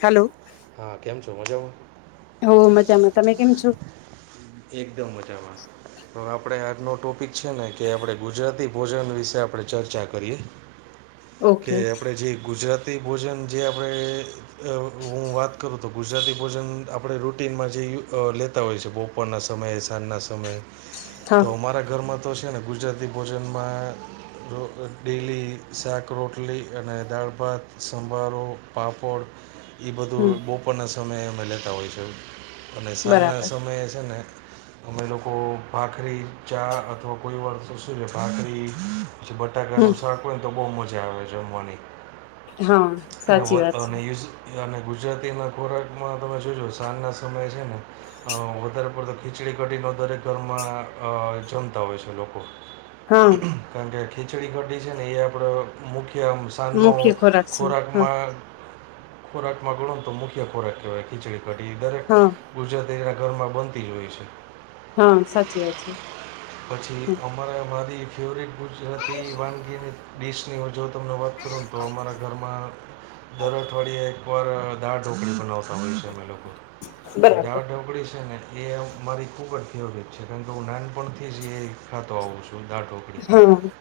Hello હા કેમ છો મજામાં? હોવ મજામાં. તમે કેમ છો? કે એકદમ મજામાં. તો આપડે આજનો ટોપિક છે ને કે આપડે ગુજરાતી ભોજન વિશે આપણે ચર્ચા કરીએ કે ઓકે આપણે જે ગુજરાત તી ભોજન જે આપણે એટલે હું વાત કરું. તો ગુજરાતી ભોજન આપણે રૂટિનમાં જેય લેતા હોઈએ છીએ બોપ પરના સમયે, સાંજના સમયે હા તો અમારા ઘરમાં તો છે ને ગુજરાતી ભોજનમાં તો ડેલી શાક રોટલી અને દાળ ભાત, સંભારો, પાપડ ઈ બધું હમ બપોરના સમયે અમે લેતા હોય છે અને સાંજના બરાબર સમયે છે ને અમે લોકો ભાખરી ચા અથવા કોઈ વાર શું સે ને ભાખરી પછી બટાકાનું હમ શાક હોય ને તો બહુ મજા આવે જમવાની. હા એટલે સાચી વત વાત છે અને ને અને ગુજરાતીના ખોરાકમાં તમે જોજો સાંજના સમયે છે ને અ વધારે ઉપર તો ખીચડી કઢીને દરેક ઘરમાં અ જમતા હોય છે લોકો હા કેમ કે ખીચડી કઢી છે ને એ આપણો મુખ્ય આમ સાજનો મુખ્ય ખોરાક છે હા ખોરાકમાં ખોરાકમાં ગણોને તો મુખ્ય ખોરાક કહેવાય ખીચડી કઢી એ દરેક હા ગુજરાતીના ઘરમાં બન તી હોય છે. હહ સાચી વાત છે. પછી અમારે મારી ફેવરેટ ગુજરાતી વાનગીની ડિશની તમને વાત કરુંને તો અમારા ઘરમાં દર અઠવાડિયે એક ઉપર દાળ ઢોકળી બનાવતા હોઈએ છી અમે લોકો તો બરાબર દાળ ઢોકળી છે ને એ મારી ખૂબ જ ફેવરેટ છે. કારણ કે હું નાનપણથી જ એ ખાતો આવું છું દાળ ઢોકળી. હહ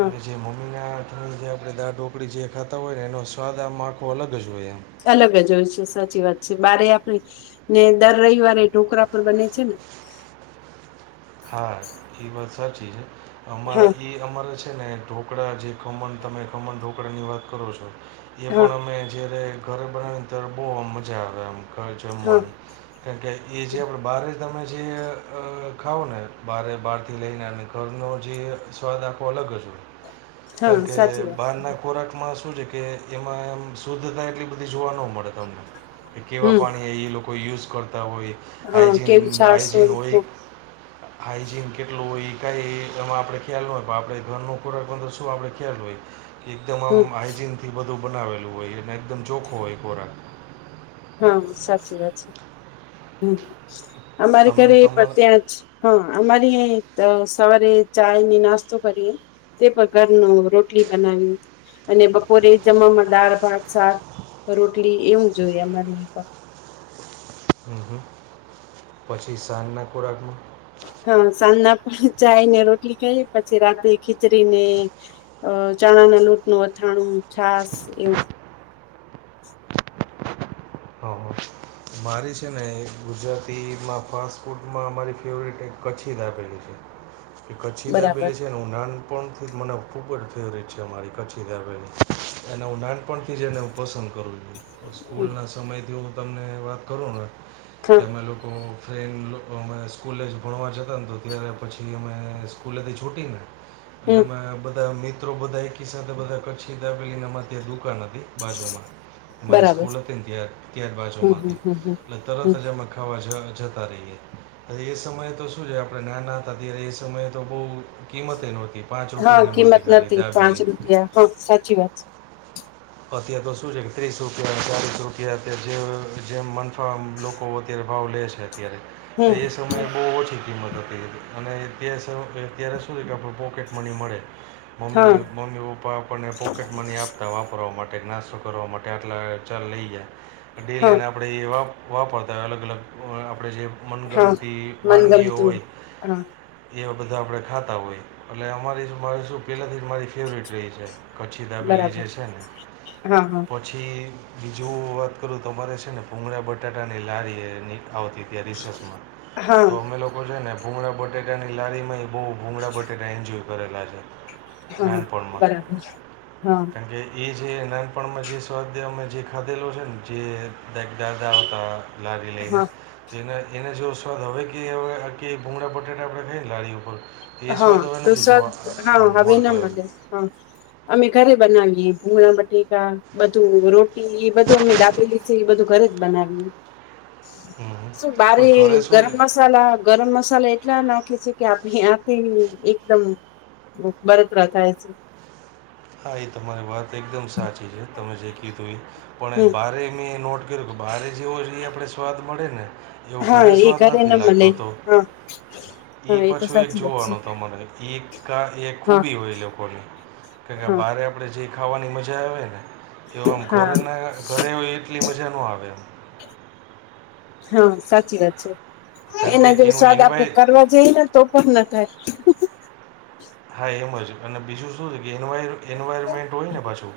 અને જે મમ્મીના અને જે આપણે દાળ ઢોકળી જે ખાતા હોય ને એનો સ્વાદ આમ આખો અલગ જ હોય આમ. અલગ જ હોય છે સાચી વાત છે. બારે આપણે ને દર રવિવારે ઢોકરા પર બને છે ને? હા ઈ વાત સાચી છે. અમારા હા ઈ અમારે છે ને ઢોકળા જે ખમણ તમે ખમણ ઢોકરાની વાત કરો છો. એ હા પણ અમે જ્યારે ઘરે બનાવી ત્યારે બહુ આમ મજા આવે આમ ઘર હા જમવાની. કેમ કે એ જે આપણે બાર તમે જે અ ખાવ ને બારે બહારથી લઈને અને ઘરનો જે સ્વાદ આખો અલગ જ હોય. કારણ હા કે સાચી વાત છે બહારના ખોરાકમાં શું છે કે એમાં એમ શુદ્ધતા એટલી બધી જોવા ન મળે તમને કે કેવા હમ પાણી એ લોકો યુઝ કરતા હોય હા હજીન કેવી છાસ હજીન હોય હાઈજીન કેટલું હોય એ કઈ એમાં આપડે ખ્યાલ ન હોય પણ આપણેે ઘરનો ખોરાકંદર તુ આપણે ખેલ હોય કે એકદમ આમ હમ હાયજીન થી બધું બનાવેલું હોય એ અને એકદમ ચોખ્ખો હોય ખોરાક. હહ સાચી વાત છે. હમ અમારે તમે ઘરે પણ તમારા ત્યાં જ હહ અમારી ઈયા ત સવારે ચાયને નાસ્તો કરીએ. તે પણ ઘરનું રોટલી બનાવીએ. અને બપોરે જમવામાં દાળ, ભાત, શાક, રોટલી એવું જ હોય અમારે અહીંયા પણ. હમ હમ. પછી સાંજના ખોરાકમાં? હહ સાંજના પણ ચાય ને રોટલી ખાઈએ પછી રાતે ખીચડીને અ ચણાના લોટનું અથાણું, છાસ એવું. હહ હહ મારી છે ને એ ગુજરાતીમાં ફાસ્ટ ફૂડમાં મારી ફેવરિટ એક કચ્છી દાબેલી છે. એ કચ્છી બરાબર દાબેલી છે હું નાન પણથી જ મને ખૂબ જ ફેવરિટ છે અમારી કચ્છી દાબેલી એને હું નાન આપણથી જને પસંદ કરું જોઈ હમ સ્કૂલના સમયથી હું તમને વાત કરું ને હા કેમે એ લોકો ફ્રેન્ડ અમે સ્કૂલે જ ભણવા જતાં ને તો ત્યારે પછી અમે સ્કૂલેથી છૂટીને એટલે હમ એમાં બધા મિત્રો બધા એકી સાથે બધા કચ્છી ધાબેલીને એમાંથી દુકાન હતી બાજુમાં મારી બરાબર સ્કૂલ હતી તાર હમ બાજુમાંથી હમ હમ હમ એટલે તરત હમ જ જમવા ખાવાજતા રહીએ અ એ સમયે તો શું છે આપણે નાના હતા ત્યારે એ સમયે તો બહુ કિંમતે નહોતી પાંચ હા રૂપિયાની મૂર્તિ કિંમત ખરી નથી પાંચ દાાવેલી રૂપિયા હા સાચી વાત છે અત્યારે તો શું છે કે ત્રીસ રૂપિયા ચાલીસ રૂપિયા અત્યારે જે જેમ મનફામ લોકો અત્યારે ભાવ લે છે અત્યારે તો છે હમ એ સમયે બહુ ઓછી કિંમત હતી હતી અને તે અત્યારે શું છે કે આપણ પોકેટ મની મળે હા મમ્મી મમ્મી પપ્પા આપણને પોકેટ મની આપતા વાપરવા માટે નાસ્તો કરવા માટે આટલા ચાલ લઈ ગયા હા ડેલીને આપણે એ વા વાપરતા હોય અલગ અલગ આપણે જે હા મનગમતી વાનગીઓ મનગમતું હોય હા એવા બધા આપણે ખાતા હોય એટલે અમારી શ મારે શું પહેલાંથી જ મારી ફેવરિટ રહી છે કચ્છી દાબેલી બરાબર જે છે ને હા હા પછી બીજું વાત કરું તમારે છે ને પૂગડાા બટાટાની લારી એ ની આવતી રિસેસમાં હા તો અમે લોકો જો ને ભૂમળ બટેટાની લારી માં બહુ ભૂંગળાબટેને એન્જોય કરેલા છે હા હા નાનપડમાં બરાબર હા કારણ કે એ જે નાનપણમાં જે સ્વાધ્યમાં જે ખાધેલો છે ને જે દદાર હતા લડી લના હા એ એને જો સ્વાદ હવે કે કે ભૂગળા બટેાટા આપણે ખાઈએને લાળી ઉપર એ હા સ્વાદ હવે તું નથી સદ જોવા હા આમ હવે મળતો ના એમ મને હા અમે ઘરે બનાવીએ ભૂગણા બટેકા બધું રોટી એ બધું અમે દાબેલી એ બધું ઘરે જ બનાવીએ [unintelligible] હં હં શું પણ ઘરે બારી ગરમ શું મસાલા ગરમ મસાલા એટલા નાખી છે કે આપણી તે એકદમ બળતરા થાય છે હા એ તમારી વાત એકદમ સાચી છે તમે જે કીધું એ પણ હમ બારે મેં નોટ બારે જવો જો એ આપે સ્વાદ મળે ને એવો હા ઘરે એ સ્વાદ ન નથી લાગતો મળે તો હા હા ઈ એ તો પાછું એક સાચી વાત જોવાનું છે તમારે ઈ કા એ હા ખૂબી હોય લોકોને કે હા બારે આપણે જે ખાવાની મજા આવે ને એવા આમ હા ઘરેના ઘરે હોય એટલી મજા ન આવે હા સાચી વાત છે કારણ એના કે જો એનું સ્વાદ આપણે એન્વાય કરવા જઈ ને તો પણ ના થાય હા એમ હજુ અને બીજું શું છે કે એનું વાય એન્વાયરમેન્ટ હોય ને પાછું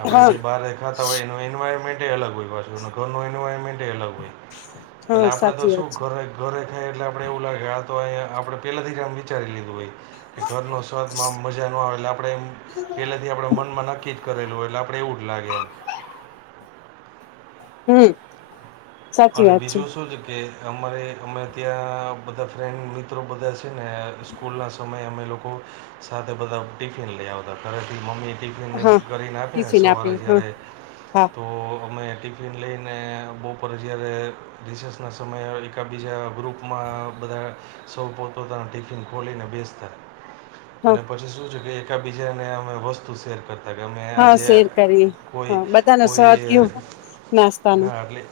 આપડણે હા જે બહાર રેખાતા હોય એનું એન્વાયરમેન્ટ અલગ હોય પાછ ઘર ન એવાયરમેન્ટ અલગ હોય એટલે હા આપડે તો સાચી શું વાત છે ઘરે ઘરે ખાય એટલે આપણે એવું લાગે આ તો અહીંયા આપણે પહેલાંથીમ વિચારી લીધું ભાઈ કે ઘરનો સ્વાદમાં મજા ન આવે એટલે આપણે એમ પેલાથી આપડે મન માં નક્કી જ કરેલું હોય એટલે આપણે એવું જ લાગે એમ હમ સાચી અને વાત બીજું શું છે કે અમારે અમે ત્યાં બધા ફ્રેન્ડ મિત મિત્ર બધા છે ને સ્કૂલના સમયે અમે લોકો સાથે બધા ટિફિન લઈ આવતા ઘરેથી મમ્મી ટિફિન હા કરીને આપીને ટિફિન સવારે આપી હા જ્યારે હા તો અમે ટિફ ટ્રીન લઈને બપપોરે જ્યારે રિસેર્સના સમયે એકાબીજા ગ્રુપમાં બધા સૌ પોતપોતાનું ટિફિન ખોલીને બેસતા હા અને પછી શું છે, કે એકાબીજાને અમે વસ્તુ શેર કરતા ત કે મેં હા આજે શેર કરીએ કોઈ હા બધાનો કોઈ સ્વાદ કયો નાસ્તાનો એટલે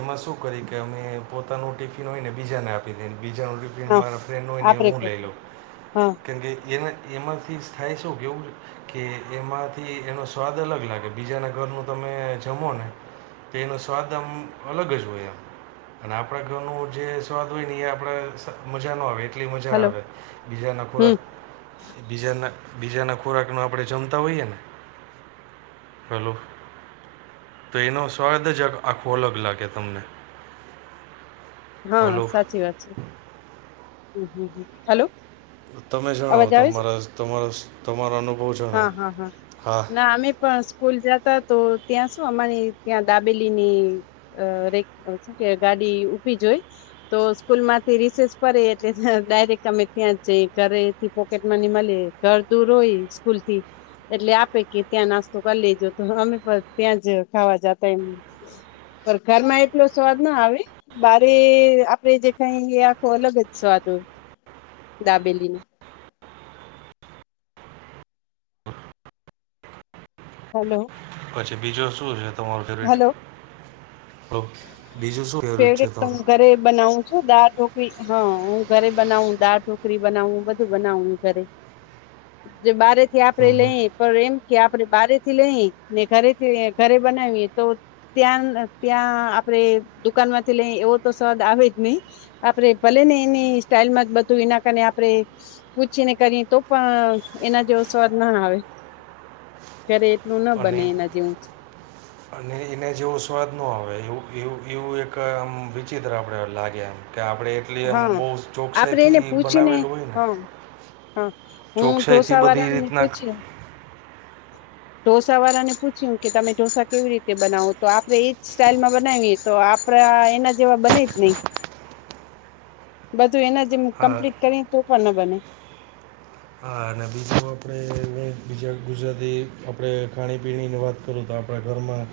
એમાં શું કરી કે અમે પોતાનું ટિફિન હોય ને બીજાને આપી દઈને બીજાનું હા મારા ફ્રેન્ડ હોય ને એ આપડે હું લઈ કરશું લોઉં હા કેમકે એમાંથી થાય શું કે એવું કે એમાંથી એનો સ્વાદ અલગ લાગે બીજાના ઘરનું તમે જમો ને તેનું સ્વાદંમ અલગ જ હોય એમ અને આપણા ઘરનું જે સ્વાદ હોય ને એ આપણે મજાનો આવે આટલી મજા હલો આવે બીજાના હમ ખોરાક બીજાના બીજાના ખોરાકનો આપણે જમતા હોઈએ ને હેલો તો એનો સ્વાદ જ આખો અલગ લાગે કે તમને હા હલો સાચી વાત છે, હમ હ હલો તમે જણાવો અવાજ આવે છે તમારા તમારો તમારો અનુભવ જણાવો હા હા હા હા ના અમે પણ સ્કૂલ જતા તો ત્યાં શું અમારી ત્યાં દાબેલી ની અ શું કે ગાડી ઉીભી જ જોઈ તો સ્કૂલ માંથી રિસેસ ફરેે એટલે ડાયરેક્ટ અમે ત્યાં જ જઈ ઘરેથી પોકેટ મની મલે ઘર દૂર હોય સ્કૂલ થી એટલે આપે કે ત્યાં નાસ્તો કરી લેજો તો અમે પણ ત્યાં જ ખાવા જતા એમ પર ઘરમાં એટલો સ્વાદ ના આવે બારે આપડે જે કઈ આખો અલગ જ સ્વાદ હો, દાબેલી નું [unintelligible] હલો પછી બીજું શું છે, તમારું ફેવરેટ હલો તો બીજું શું ફેવરિટ છે ફેવરેટ તો તમારું હું ઘરે બનાવું છું દાળ ઢોકળી હા, હું ઘરે બનાવ દાળ ઢોકી પુરી, બનાવું બધું બનાવવું ઘરે, જે બારે થી આપડે હમ હમ લઈ પણ એમ કે આપડે બારે થી લઈ ને ઘરેથી ઘરે બનાવીએ તો ત્યાં, ત્યાં આપડે દુકાન માંથી લઈ એવો તો સ્વાદ આવે જ નહી આપડે ભલે ને એની સ્ટાઈલમાં જ બધું એના કને આપણે પૂછીને કરી તો પણ એના જેવો સ્વાદ ના આવે [inaudible] ધરે એટલું ના અને બને એના જેવું જ અને એને જેવો સ્વાદ ન આવે એવું એવું, એવું એક આમ વિચિત્ર આપણે લાગે એમ કે આપણે એટલી એમ હા બહુ આપડે એને ચોકસાઈથી પૂછીને બનાવેલું હોય ને હા હા, હું ચોકસાઈથી ઢોસા બધી વાળા ને રીતના પૂછયુ ઢોસા વાળા ને પૂછ્યું કે તમે ઢોસા કેવી રીતે બનાવો, તો આપણે ઈજ સ્ટાઈલમાં બનાવીએ તો આપડે એના જેવા બને જ ની [inaudible] બધું એના જેમ હા કમ્પ્લીટ કરી તો પણ ન બને હા, અને બીજું આપણે બીજા ગુજરાતી આપણે ખાણીપીણીની વાત કરું તો આપણા ઘરમાં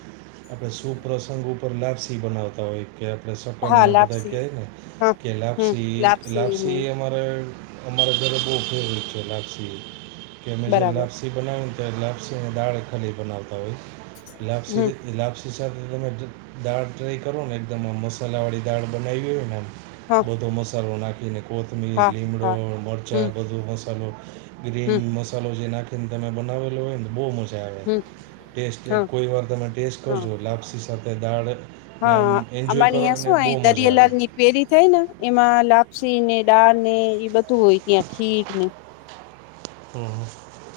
આપણે સુપ્રસંગ ઉપર લાપસી બનાવતા હોય કે આપણે સકન હા ના બધા લાપસી કહેય ને હા કે હમ લાપસી, ને લાપસી અમારા ઘરે બવ ફેવરેટ છે, લાપસી કે અમે જે બરાબર બનાવતા હોય ને ત્યારે ખાલી લાપસીને દાળ જ બનાવતા હોઈ લાપસી હમ [unintelligible] [unintelligible] તમે દાળ ટ્રાય કરો ને એકદમ આ મસાલાવાળી દાળ બનાવી હોય ને હા બધો મસાલો નાખીને કોથમીર, હા લીમડો, હા મરચાં, હમ બધો મસાલો ગ્રીન હમ મસાલો જે નાખીને તમે બનાવેલો હોય ને બહુ મસ્ત હમ હા [unintelligible] કોઈ વાર તમે ટેસ્ટ હા કરજો લાપસી સાથે દાળ ને આમ હા, એન્જોય અમાણી કરો અને છો બહુ મજા આવે દરિયાલાલની પેરી થાય ને એમાં લાપસી ને ડાળ ને એ બધું હોય, ત્યાં ખીર ને હમ્મ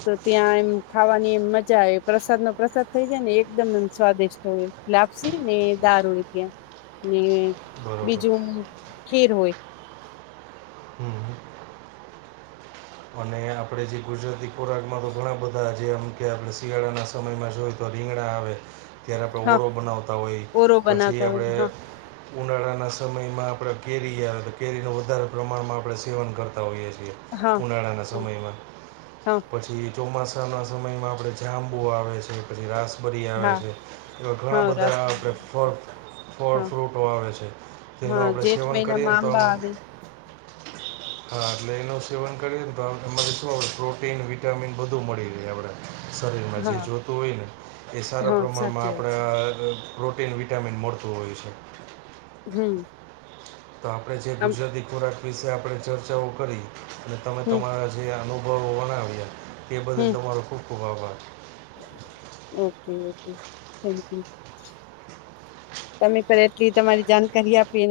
તો ત્યાં એમ ખાવાની એમ મજા આવે પ્રસાદ નો પ્રસાદ થઈ જાય ને એકદમ એમ સ્વાદિષ્ટ હોય લાપસી ને દાળ હોય ત્યાં ને બરોબર બીજું ખીર હોય હમ અને આપણે જે ગુજરાતી ખોરાકમાં તો ઘણા બધા જેમ કે આપણે શિયાળાના સમયમાં જોય તો રીંગણા આવે ત્યારે આપણે હા ઓળો બનાવતા હોય, ઓરો પછી બનાવતા આપણે હોય ઉનાળાના સમયમાં આપણે કેરી આવે તો કેરીનું વધારે પ્રમાણમાં આપણે સેવન કરતા હોઈએ છીએ હા ઉનાળાના હા સમયમાં હા પછી ચોમાસાના સમયમાં આપણે જાંબુ આવે છે પછી રાસબરી આવે હા છે, એવા ઘણા હા રાસ બધા આપણે ફળ ફળ, હા ફ્રૂટો વાવે છે, તેનું હા આપણે જેઠ સેવન કરીએને મહિનામાં તો આંબા આમ આવે હા, એટલે એનો સેવન કરીએને તો એમાંથી શું આપડા માટે શું પ્રોટીન વિટામીન બધું મળી રહે આપણે, શરીરમાં જે હા જોતું હોય ને, એ સારા હા પ્રમાણમાં સાચી વાત છે આપણે પ્રોટીન વિટામિન મળતું હોય છે, હમ્મ તો આપણે જે ગુજરાતી ખોરાક વિશે આપણે ચર્ચાઓ કરી, અને તમે હમ તમારા જે અનુભવો વોરાવ્યા એ બદલ હમ તમારો ખૂબ ખૂબ આભાર ઓકે, ઓકે, થેન્ક યુ તમે પણ એટલી તમારી જાણકારી આપી, એના